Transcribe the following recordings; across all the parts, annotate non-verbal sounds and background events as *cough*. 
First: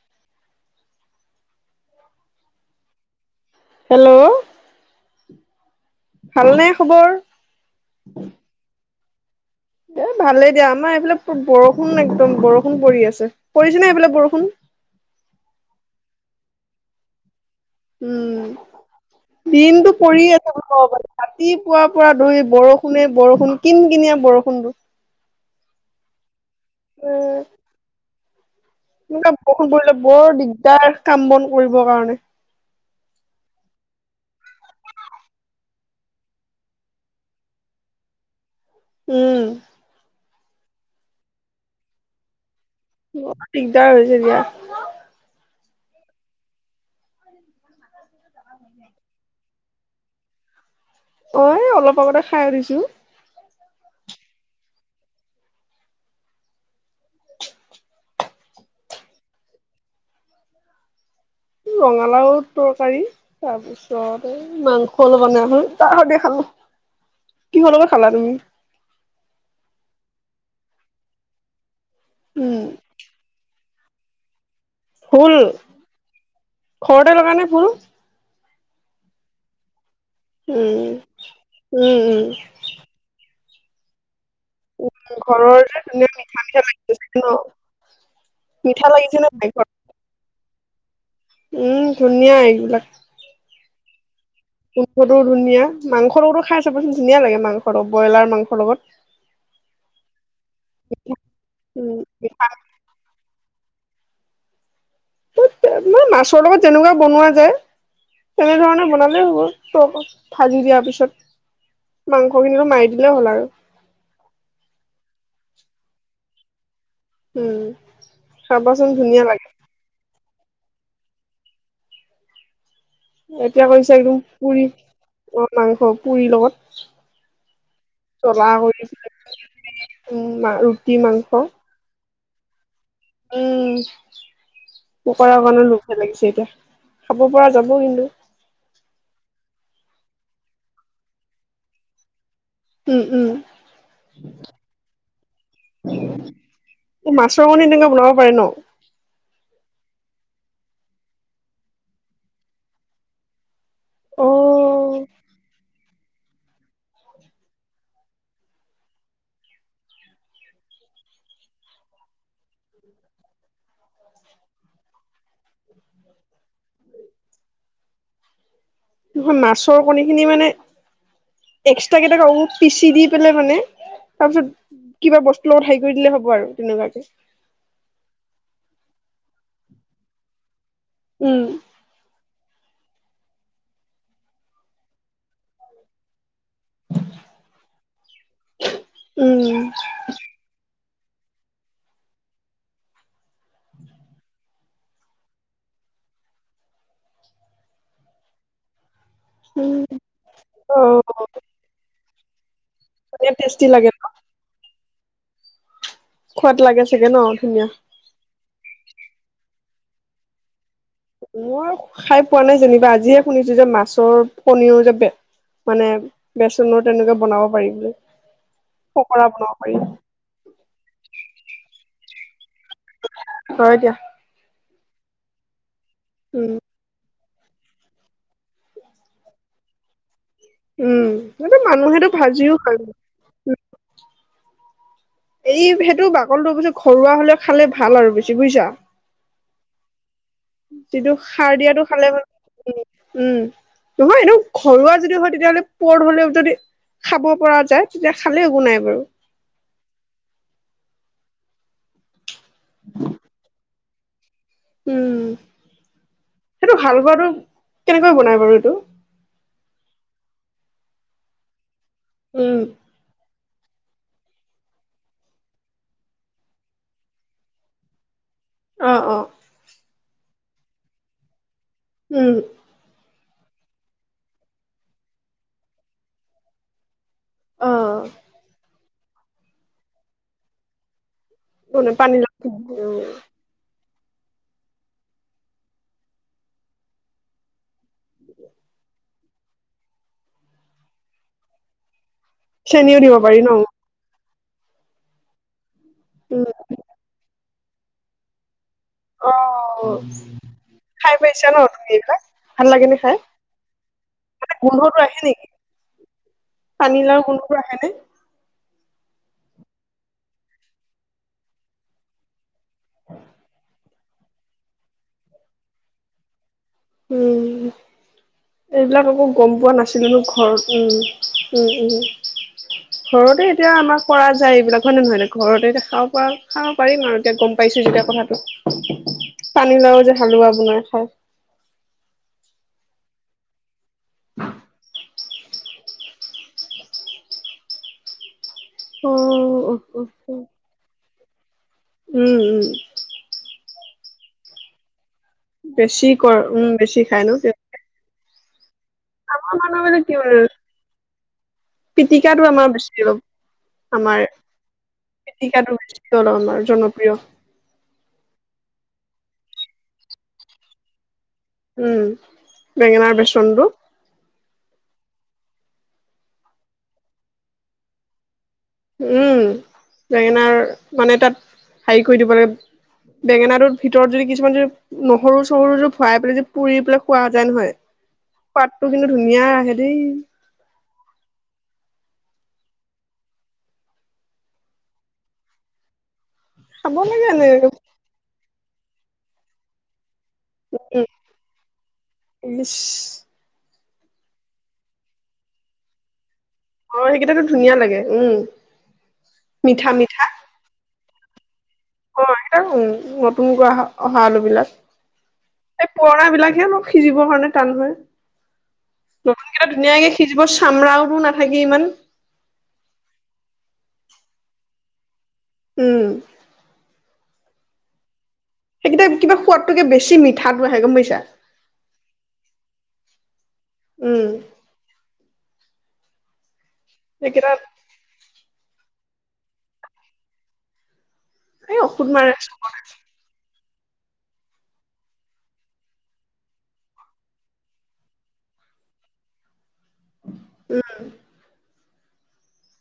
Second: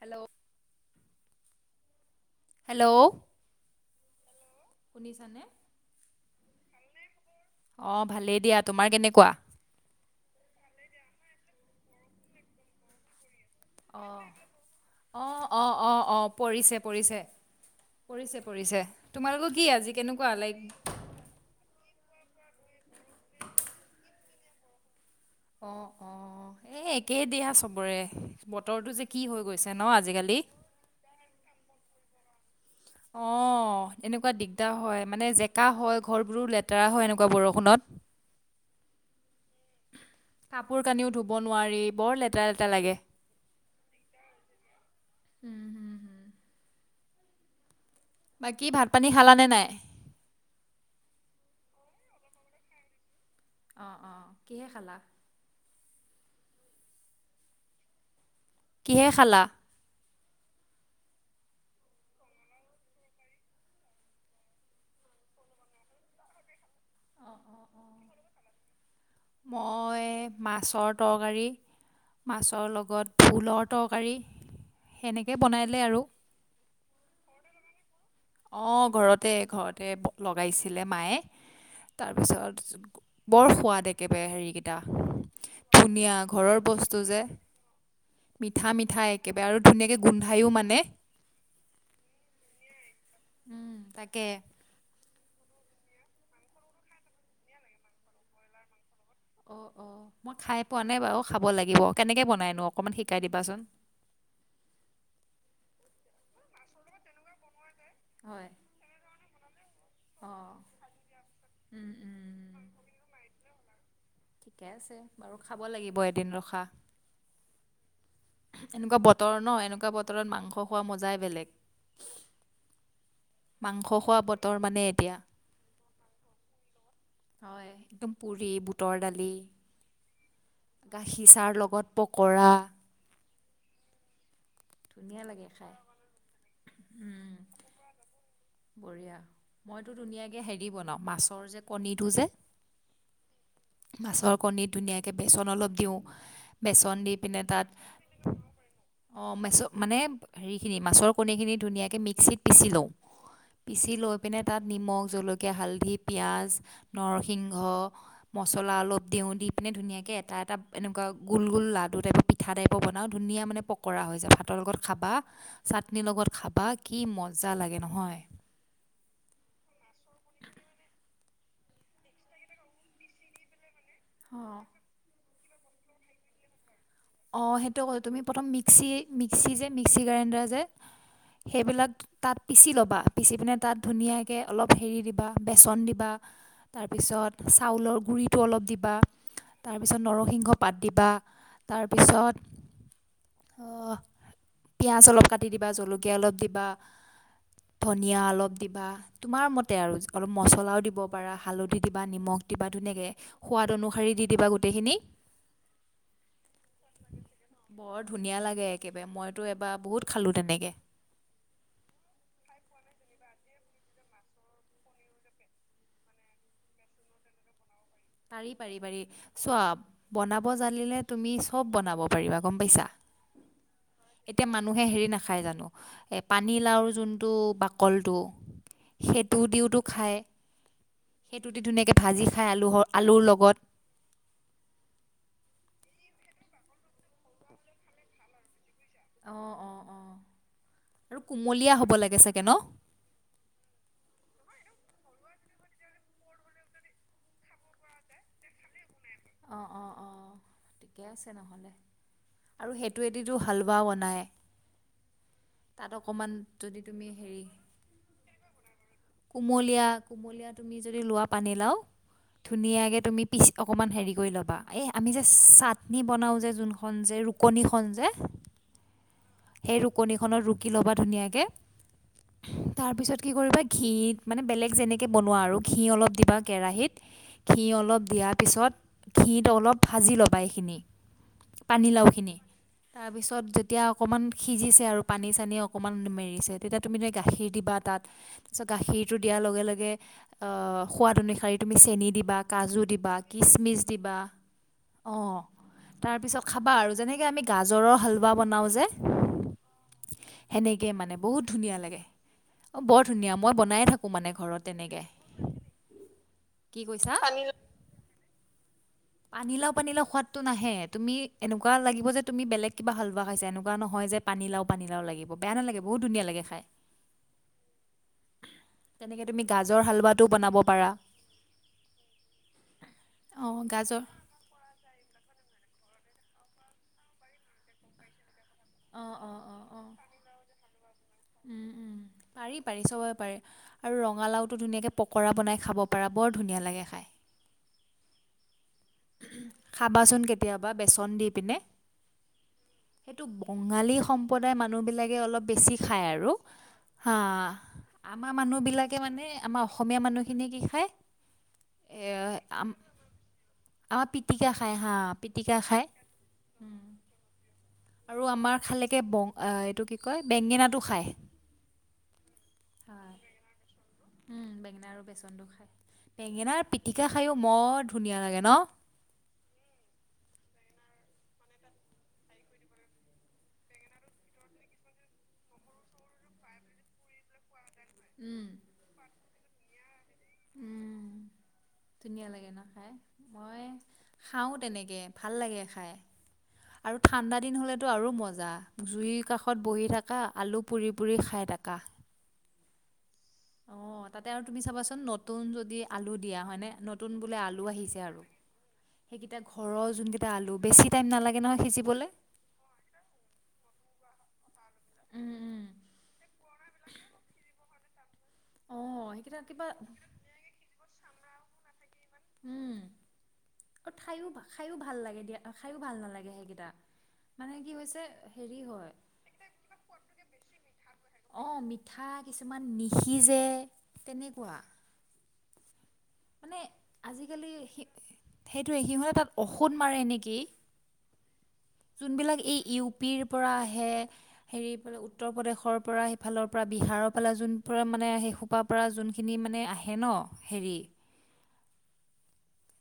Hello! Hello! Hello! শুনিছানে'? ভালনে খবৰ? অ' ভালেই দিয়া। তোমাৰ কেনেকুৱা? এ ভালেই দিয়া, আমাৰ এইফালে বৰষুণ একদম বৰষুণ পৰি আছে। পৰিছেনে এইফালে অঁ বৰষুণ? অ' অ' অ' অঁ পৰিছে, পৰিছে। পৰিছে উম পৰিছে, তোমালোকৰ কি দিনটো আজি পৰি কেনেকুৱা আছে লাইক? বুলি ক'ব পাৰি। ৰাতিপুৱাৰ পৰা ধৰি বৰষুণে বৰষুণ কিন-কিনিয়া বৰষুণ। অ' অ', এ একেই দিয়া এনেকুৱা চবৰে। বতৰটো যে কি হৈ বৰষুণ গৈছে ন' পৰিলে বৰ আজিকালি। দিগদাৰ কাম-বন কৰিবৰ কাৰণে। অ' এনেকুৱা দিগদাৰ হয় মানে জেকা হয় ঘৰবোৰো লেতেৰা হয় এনেকুৱা বৰষুণত। উম'। কাপোৰ-কানিও ধুব নোৱাৰি, বৰ লেতেৰা লেতেৰা লাগে। বৰ দিগদাৰ হৈছে এতিয়া। উম'। বাকী ভাত-পানী খালানে নাই? অ' এ অলপ আগতে খাই উঠিছোঁ। অ' অ', কিহে খালা? কি'হে খালা? ৰঙালাও তৰকাৰী। তাৰ পিছত এই মাংস অলপ অনা হ'ল, তাৰ সৈতে খালো। কিহৰ লগত খালা তুমি? মই মাছৰ তৰকাৰী, উম মাছৰ লগত ভোলৰ তৰকাৰী, সেনেকেই ভোল বনাই দিলে আৰু ঘৰতে লগা নে ফুল অঁ ঘৰতে ঘৰতে পোক লগাইছিলে উম মায়ে, উম উম তাৰপিছত বৰ সোৱাদ একেবাৰে, হেৰিকেইটা, ঘৰৰ যে ধুনীয়া ঘৰৰ মিঠা মিঠা লাগি বস্তু আছে যে, ন মিঠা মিঠা লাগিছে নে একেবাৰে নাই আৰু ঘৰত ধুনীয়াকে গোন্ধায়ো মানে উম, ধুনীয়া এইবিলাক। উম, তাকে দেখোতো ধুনীয়া, মাংসটোও খাই চাবচোন, ধুনীয়া লাগে মাংস ব্ৰইলাৰ মাংসৰ লগত। অ' অ' মই খায়ে পোৱা নাই বাৰু, খাব লাগিব, উম কেনেকে বনাইনো অকমান শিকাই দিবাচোন। *unintelligible* মই মাছৰ যেনেকুৱা বনোৱা যায়, হয় তেনেধৰণে বনালেই হ'ব। ত অঁ ভাজি দিয়াৰ উম, পিছত উম, মাংসখিনিতো মাৰি দিলে হ'ল আৰু ঠিকে আছে বাৰু খাব লাগিব এদিন ৰখা। উম চাবাচোন এনকুৱা ধুনীয়া বতৰ লাগে ন' এনকুৱা বতৰত মাংস খোৱা মজাই বেলেগ। এতিয়া মাংস কৈছে একদম খোৱা বতৰ পুৰি মানে এতিয়া অঁ মাংস পুৰি লগত। হয়। একদম জ্বলা পুৰি, কৰি বুটৰ দালি, উম ৰুটি গাখীৰ মাংস চাৰ লগত পকৰা, উম। ধুনীয়া পকৰা লাগে কাৰণে খাই লোভে লাগিছে এতিয়া, খাব পৰা যাব কিন্তু বঢ়িয়া। মইতো ধুনীয়াকৈ হেৰি বনাওঁ, মাছৰ যে কণীটো যে উম, উম। মাছৰ কণীত ধুনীয়াকে বেচন অলপ দিওঁ বেচন এই দি পিনে মাছৰ কণী তাত তেনেকে বনাব পাৰে ন অঁ মেছ মানে হেৰিখিনি মাছৰ কণীখিনি ধুনীয়াকৈ মিক্সিত পিচি লওঁ। পিচি লৈ পিনে তাত, শ নিমখ, জলকীয়া, হালধি পিঁয়াজ, নৰসিংহ মছলা অলপ দিওঁ। দি পিনে ধুনীয়াকে এটা এটা এনেকুৱা গোল গোল লাডু টাইপট পি পিঠা টাইপ বনাওঁ। ধুনীয়া মানে পকৰা হৈ যায়। ভাতৰ লগত খাবা চাটনি লগত খাবা, কি মজা লাগে নহয়। নহয়, মাছৰ কণী খিনি মানে এক্সট্ৰা কেইটাও পিচি দি পেলাই মানে, তাৰ অ পিছত কিবা বস্তুৰ লগত হেৰি কৰি দিলে হ'ব আৰু তেনেকুৱাকে? অঁ সেইটো ক' তুমি প্ৰথম মিক্সি মিক্সি যে মিক্সি গ্ৰাইণ্ডাৰ যে উম। সেইবিলাক তাত পিচি ল'বা, পিচি পিনে তাত ধুনীয়াকে অলপ হেৰি দিবা, বেচন দিবা। তাৰপিছত চাউলৰ গুড়িটো অলপ দিবা। উম তাৰপিছত নৰসিংহ পাত দিবা তাৰপিছত অঁহ পিঁয়াজ অলপ কাটি দিবা, জলকীয়া অলপ দিবা ধনিয়া অলপ দিবা, তোমাৰ মতে আৰু অলপ অ মছলাও দিব পাৰা হালধি দিবা, নিমখ দিবা, ধুনীয়াকে। ধুনীয়া টেষ্টি সোৱাদ লাগে ন অনুসাৰি দি দিবা গোটেইখিনি। সোৱাদ লাগে চাগে ন' ধুনীয়া বৰ ধুনীয়া লাগে একেবাই, মইতো এবাৰ বহুত খালোঁ তেনেকে। মই খাই পোৱা নাই যেনিবা, আজিহে শুনিছো যে মাছৰ কনীৰ যে বে মানে বেচনৰ তেনেকে বনাব পাৰি বুলি। পাৰি পাৰি পাৰি পকৰা বনাব চোৱা পাৰি বনাব জানিলে তুমি চব বনাব পাৰিবা গ'ম পাইছা? হয় দিয়া। এতিয়া মানুহে হেৰি নাখায় জানো এ উম পানীলাওৰ যোন টো বাকলটো সেইটো দিওতো খায়। উম সেইটো সেইটোদি ধুনীয়াকে মানুহেতো ভাজি খাই ভাজিও খায় আলুহৰ আলুৰ লগত। এই সেইটো বাকলিটো পিছে ঘৰুৱা হ'লে খালে ভাল আৰু বেছি বুইছা। অ অ অ যিটো আৰু সাৰ কুমলীয়া দিয়াটো হ'ব খালে লাগে মানে চাগে ন? উম নহয় এনেই ঘৰুৱা যদি হয় তেতিয়াহ'লে পুৰঠ হ'লেও যদি খাব পৰা যায়, তেতিয়া খালে একো নাই বাৰু। অ অ অ ঠিকে আছে নহ'লে, আৰু সেইটোৱেদিতো হালোৱা বনাই উম, সেইটো যদি তুমি হোলোৱাটো হেৰি কেনেকৈ বনাই বাৰু এইটো? কুমলীয়া কুমলীয়া তুমি যদি লোৱা পানীলাও, উম ধুনীয়াকৈ তুমি পিচি অকণমান হেৰি কৰি ল'বা, এই আমি যে চাটনি বনাও যে যোনখন যে ৰুকনিখন যে অ অ সেই ৰুকনিখনত ৰুকি ল'বা ধুনীয়াকে উম তাৰপিছত কি কৰিবা ঘি মানে বেলেগ যেনেকে বনোৱা আৰু, ঘি অলপ দিবা কেৰাহীত ঘি অ অলপ দিয়াৰ পিছত, ঘিত অলপ ভাজি ল'বা এইখিনি। মানে পানীলাও পানীলাওখিনি উম তাৰপিছত যেতিয়া অকণমান সিজিছে আৰু পানী চানী অকণমান মেৰিছে, তেতিয়া তুমি যে গাখীৰ দিবা তাত তাৰপিছত গাখীৰটো দিয়াৰ লগে লগে অ সোৱাদ অনুসৰি তুমি চেনি দিবা। কাজু চেনিও দিবা দিব পাৰি ন কিচমিচ দিবা অ তাৰপিছত উম খাবা আৰু যেনেকে আমি গাজৰৰ হালোৱা বনাও যে অ সেনেকৈ খাই মানে বহুত পাইছা ন ধুনীয়া তুমি লাগে এইবিলাক? ভাল অঁ লাগে নে বৰ খাই, ধুনীয়া মই বনায়ে থাকোঁ মানে ঘৰত গোন্ধটো তেনেকৈ আহে নেকি? কি পানীলাওৰ কৈছা গোন্ধটো আহেনে? পানীলাও পানীলাও সোৱাদটো নাহে, তুমি এনেকোৱা লাগিব যে তুমি বেলেগ কিবা হালোৱা খাইছা এনেকো নহয় যে পানীলাও পানীলাও লাগিব বেয়া নালাগে বহুত ধুনীয়া লাগে খাই উম এইবিলাক আকৌ তেনেকৈ তুমি গম পোৱা গাজৰ নাছিলো ন হালোৱাটোও বনাব ঘৰত পাৰা উ উ উ ঘৰতে অঁ এতিয়া আমাৰ গাজৰ কৰা যায় এইবিলাক। হয় নে নহয় এতিয়া ঘৰতে এতিয়া খাব পৰা খাব পাৰিম আৰু এতিয়া গম পাইছো যেতিয়া কথাটো অঁ পানীলাও যে হালোৱা বনাই খায়। উম উম পাৰি পাৰি চবে পাৰি। আৰু ৰঙালাওটো ধুনীয়াকে পকৰা বনাই খাব পাৰা বৰ ধুনীয়া লাগে খায়। অ', অ', অ', খাবাচোন অ'। কেতিয়াবা বেচন দি পিনে। উম উম সেইটো বঙালী সম্প্ৰদায়ৰ মানুহবিলাকে অলপ বেছি খায় আৰু কৰ উম বেছি হা খাই ন আমাৰ মানুহবিলাকে মানে আমাৰ মানুহ মানে অসমীয়া আৰু মানুহখিনিয়ে কি খায় এ পিটিকাটো আম আমাৰ বেছি ৰব। আমাৰ পিটিকা খায় হা পিটিকা পিটিকাটো খায় বেছি আমাৰ জনপ্ৰিয় আৰু আমাৰ খালেকে বং অ এইটো কি কয় বেঙেনাটো খায় উম বেঙেনাৰ বেচনটো। বেঙেনা আৰু বেচনটো খায় বেঙেনাৰ পিটিকা খায়ো বৰ ধুনীয়া লাগে ন'। উম' বেঙেনাৰ মানে তাত হেৰি কৰি দিব লাগে। বেঙেনাটোৰ ভিতৰত যদি কিছুমান যদি নহৰু, চহৰু ভৰাই পেলাই যে পুৰি পেলাই খোৱা যায় নহয়। উম'। ত' কিন্তু ধুনীয়া আহে দেই। উম, ধুনীয়া লাগে ন' খাই, মই খাওঁ তেনেকে ভাল লাগে খাই। খাব আৰু লাগে ঠাণ্ডা এনেকে দিন উম হ'লেতো আৰু মজা জুইৰ কাষত বহি থাক। কা আলু পুৰি পুৰি খাই থাকা। ইচ! অ' তাতে আৰু তুমি চাবাচোন নতুন যদি আলু দিয়া হয় নে। অ নতুন বোলে সেইকেইটাতো আলু ধুনীয়া লাগে আহিছে আৰু, উম সেইকেইটা ঘৰৰ মিঠা মিঠা যোনকেইটা আলু। বেছি টাইম নালাগে নহয় সিজিবলে। অ' *unintelligible* নতুনকৈ অহা আলু বিলাক। এই পুৰণা বিলাকহে অলপ সিজিবৰ কাৰণে টান হয়। অঁ সেইকেইটা নতুনকেইটা কিবা ধুনীয়াকে সিজিব, চামৰাওহো নাথাকে ইমান। উম! অ' খায়ো খায়ো ভাল লাগে দিয়া, খায়ো ভাল উম নালাগে সেইকেইটা। মানে কি হৈছে হেৰি হয় সেইকেইটা কিবা সোৱাদটোকে বেছি মিঠাটো আহে। গম পাইছা? অ মিঠা, কিছুমান নিসিজে উম তেনেকুৱা। মানে আজিকালি সেইকেইটা সি সেইটোৱে সিহঁতে তাত ঔষধ মাৰে নেকি। এই ঔষধ মাৰে যোনবিলাক এই ইউ পিৰ পৰা আহে। হেৰিফালে উত্তৰ প্ৰদেশৰ পৰা সিফালৰ পৰা বিহাৰৰ ফালে। *unintelligible* মানে সেই পৰা যোনখিনি মানে আহে ন' হেৰি। উম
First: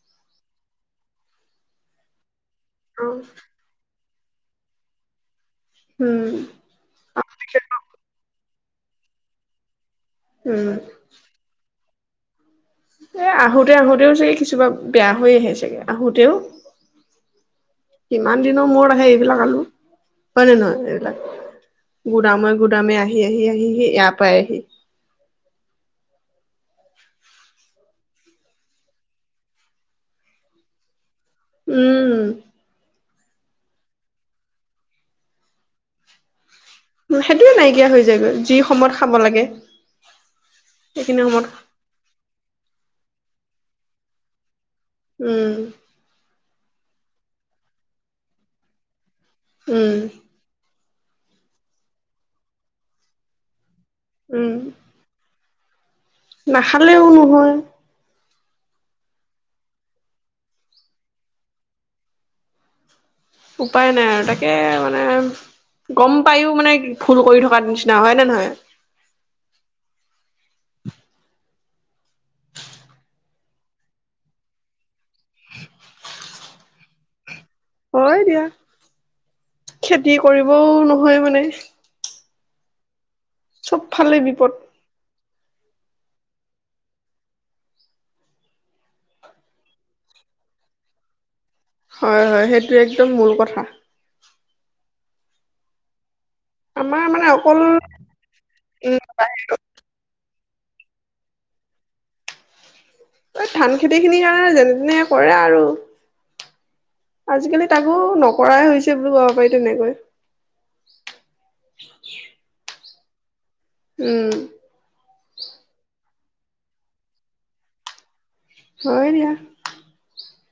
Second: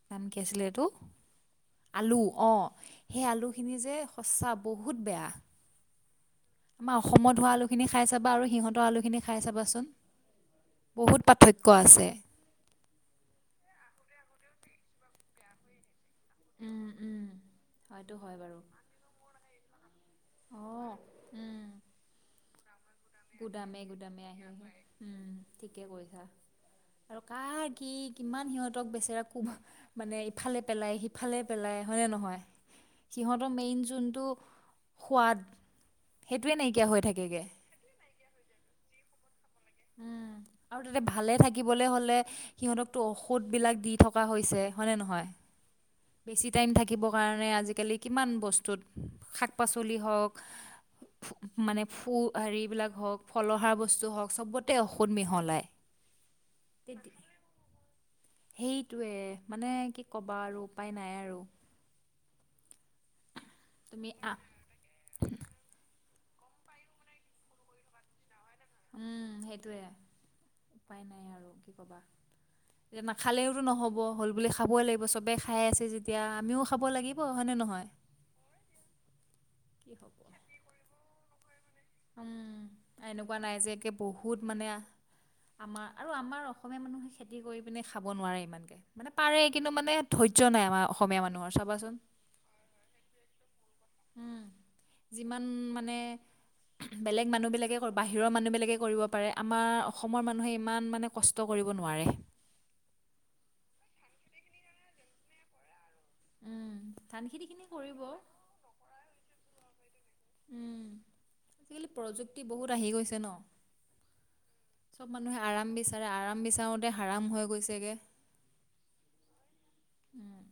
নাম কি আছিলে এইটো, আলু! অ' সেই আলু খিনি যে সঁচা বহুত বেয়া। উম'। আমাৰ উম অসমত হোৱা আলুখিনি খাই চাবা, আৰু সিহঁতৰ আলুখিনি খাই চাবাছোন। উম'। বহুত পাৰ্থক্য আছে। এই আহোঁতে আহোতেও চাগে কিছুমান বেয়া হৈ আহে চাগে, আহোঁতেও। উম উম হয়টো হয় ইমান বাৰু দিনৰ মূৰত আহে এইবিলাক আলু। হয় নে নহয়? অঁ এইবিলাক উম গুদামে গুদামে আহি আহি আহি গুদামে আহি ইয়াৰ গুদামে আহি পাইহি। আহি উম' ঠিকেই কৈছা। আৰু কাৰ কি কিমান সিহঁতক বেচেৰা কোব মানে ইফালে পেলাই সি সিফালে পেলাই। হয়নে উম নহয়? সিহঁতৰ মেইন যোনটো সোৱাদ, সেইটোৱে নাইকিয়া হৈ থাকেগে। বেয়া হৈ যায়গৈ, যি সময়ত খাব লাগে। উম' আৰু তাতে সেইখিনি ভালে সময়ত থাকিবলৈ হ'লে সিহঁতকতো ঔষধ বিলাক দি থকা হৈছে। হয়নে নহয়? উম বেছি টাইম থাকিবৰ কাৰণে আজিকালি কিমান বস্তুত শাক -পাচলি উম হওক মানে ফু হেৰিবিলাক হওক। ফলহাৰ বস্তু হওক, উম চবতে ঔষধ মিহলাই। নাখালেও নহয়। সেইটোৱে মানে কি কবা আৰু, উপায় নাই আৰু। উপায় নাই তুমি আৰু। আহ তাকে মানে গ'ম পাইও মানে ভুল কৰি থকাৰ নিচিনা হয় নে নহয়? উম, সেইটোৱে উপায় নাই আৰু কি কবা। *inaudible* এ নাখালেওতো নহ'ব হ'ল বুলি খাবই লাগিব চবেই খাই আছে যেতিয়া আমিও খাব লাগিব। হয়নে নহয়? হয় দিয়া, কি হ'ব খেতি কৰিবও নহয় মানে। উম, এনেকুৱা নাই চব যে ফালে বহুত বিপদ মানে আমাৰ আৰু আমাৰ অসমীয়া মানুহ খেতি খেতি কৰি পিনে খাব নোৱাৰে ইমানকে, মানে পাৰে কিন্তু মানে ধৈৰ্য অসমীয়া মানুহৰ চাবাচোন। হয় হয় সেইটোৱে একদম মূল কথা। উম, যিমান মানে আমাৰ মানে বেলেগ অকল মানুহবিলাকে বাহিৰৰ মানুহবিলাকে কৰিব উম পাৰে। আমাৰ অসমৰ মানুহে ইমান মানে কষ্ট কৰিব নোৱাৰে। ধান খেতিখিনিৰ কাৰণে যেনে তেনে কৰে আৰু। উম ধান খেতিখিনি আজিকালি তাকো কৰিব নকৰাই হৈছে, বুলি কব পাৰি তেনেকৈ। উম, আজিকালি প্ৰযুক্তি বহুত আহি গৈছে ন। উম'। চব মানুহে আৰাম বিচাৰে, আৰাম বিচাৰোতে হৰাম হৈ গৈছেগে। হয় দিয়া। উম'।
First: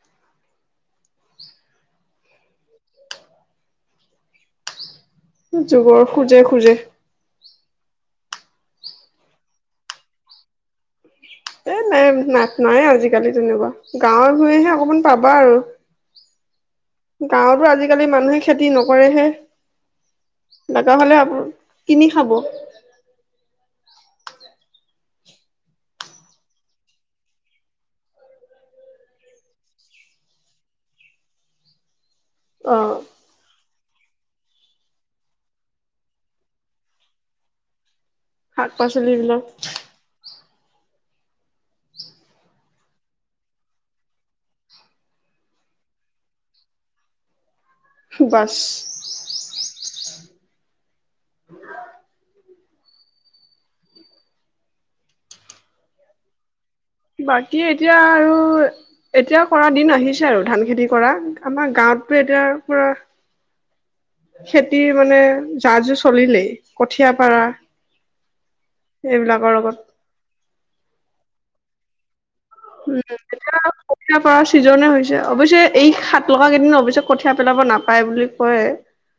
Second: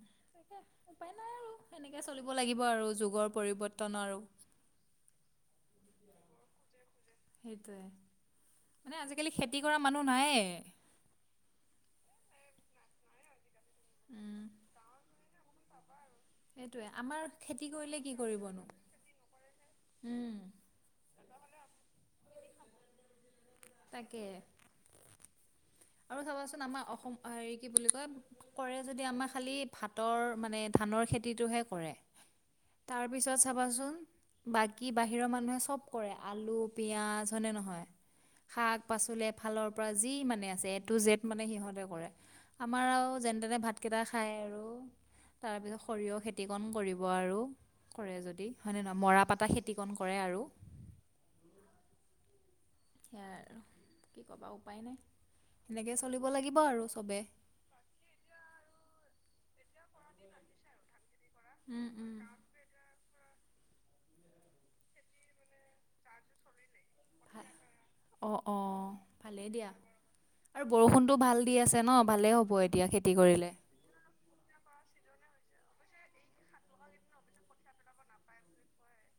উপায় নাই আৰু সেনেকে চলিব লাগিব আৰু যুগৰ পৰিৱৰ্তন আৰু। যুগৰ খোজে খোজে। সেইটোৱে, মানে আজিকালি খেতি কৰা মানুহ নায়েই। এই নাই নাট নাই আজিকালি তেনেকুৱা গাঁৱৰ-ভূঞেহে অকমান পাবা আৰু। সেইটোৱেই, আমাৰ গাঁৱতো খেতি কৰিলে আজিকালি কি মানুহে কৰিবনো? খেতি উম! লাগা হ'লে আপ কিনি খাব। তাকে! আৰু চাবাচোন, আমাৰ অসম হেৰি কি বুলি কয় কৰে যদি আমাৰ খালি, ভাতৰ মানে ধানৰ খেতিটোহে কৰে। তাৰ পিছত চাবাচোন। বাকী, বাহিৰৰ মানুহে চব কৰে আলু, পিয়াজ, হয়নে‌ নহয়? শাক শাক-পাচলি পাচলিবিলাক এফালৰ পৰা যি মানে আ জেটো জেট মানে সিহঁতে কৰে, আমাৰ আৰু যেন তেনে ভাতকেইটা খায় আৰু। তাৰপিছত সৰিয়হ খেতিকণ কৰিব আৰু। কৰে যদি, বাছ হয়নে নহয়? মৰা পাতা খেতিকণ কৰে আৰু। সেয়াই আৰু কি ক'বা উপায় নাই, সেনেকে চলিব লাগিব আৰু চবে। বাকী এতিয়া আৰু এতিয়াও কৰা দিন আহিছে আৰু ধান খেতি কৰা। আমাৰ উম গাঁৱত উম তো এতিয়া পুৰা খেতিৰ মানে যা-যোৰ চলিলেই। কঠীয়া পাৰা ভাল। অঁ অঁ ভালেই এইবিলাকৰ দিয়া লগত। আৰু বৰষুণতো ভাল দি আছে ন', ভালেই হ'ব। এতিয়া উম, খেতি কৰিলে এতিয়া। *unintelligible* কঠীয়া পৰা ছিজনে হৈছে, অৱশ্যে এই সাত লগা কেইদিন অৱশ্যে কঠীয়া পেলাব নাপায় বুলি কয়।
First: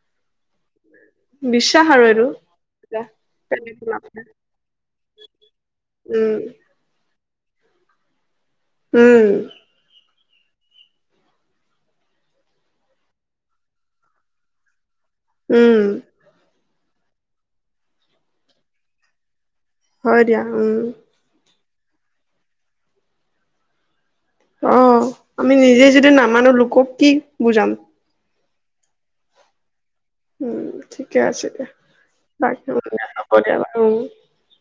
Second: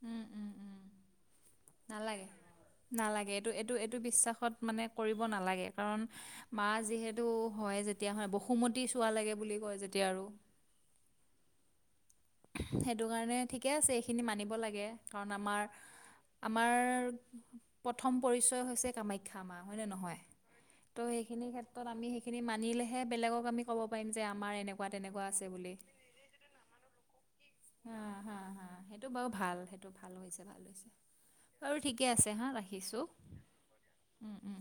উম' উম'। উম নালাগে *unintelligible* নালাগে, এইটো এইটো এইটো বিশ্বাসত মানে কৰিব নালাগে। কাৰণ উম মা যিহে তু হয় যেতিয়া হা বসুমতি চোৱা উম লাগে বুলি কয় যেতিয়া আৰু। সেইটো কাৰণে ঠিকে আছে এইখিনি মানিব লাগে কাৰণ আমাৰ উম আমাৰ প্ৰথম পৰিচয় হৈছে কামা খ্যা মা হয় নে নহয় দিয়া উম ত' সেইখিনি ক্ষেত্ৰত আমি সেইখিনি মানিলেহে বেলেগক আমি ক'ব পাৰিম যে আমাৰ অ এনেকুৱা তেনেকুৱা আছে আমি বুলি। নিজে যদি নামানো লোকক কি বুজাম। উম হা হা হা সেইটো বাৰু ভাল সেই টো ভাল হৈছে উম ভাল হৈছে ঠিকে আছে দিয়া বাৰু ঠিকে আছে হা বাকী ৰাখিছো হ'ব দিয়া বাৰু উম। উম।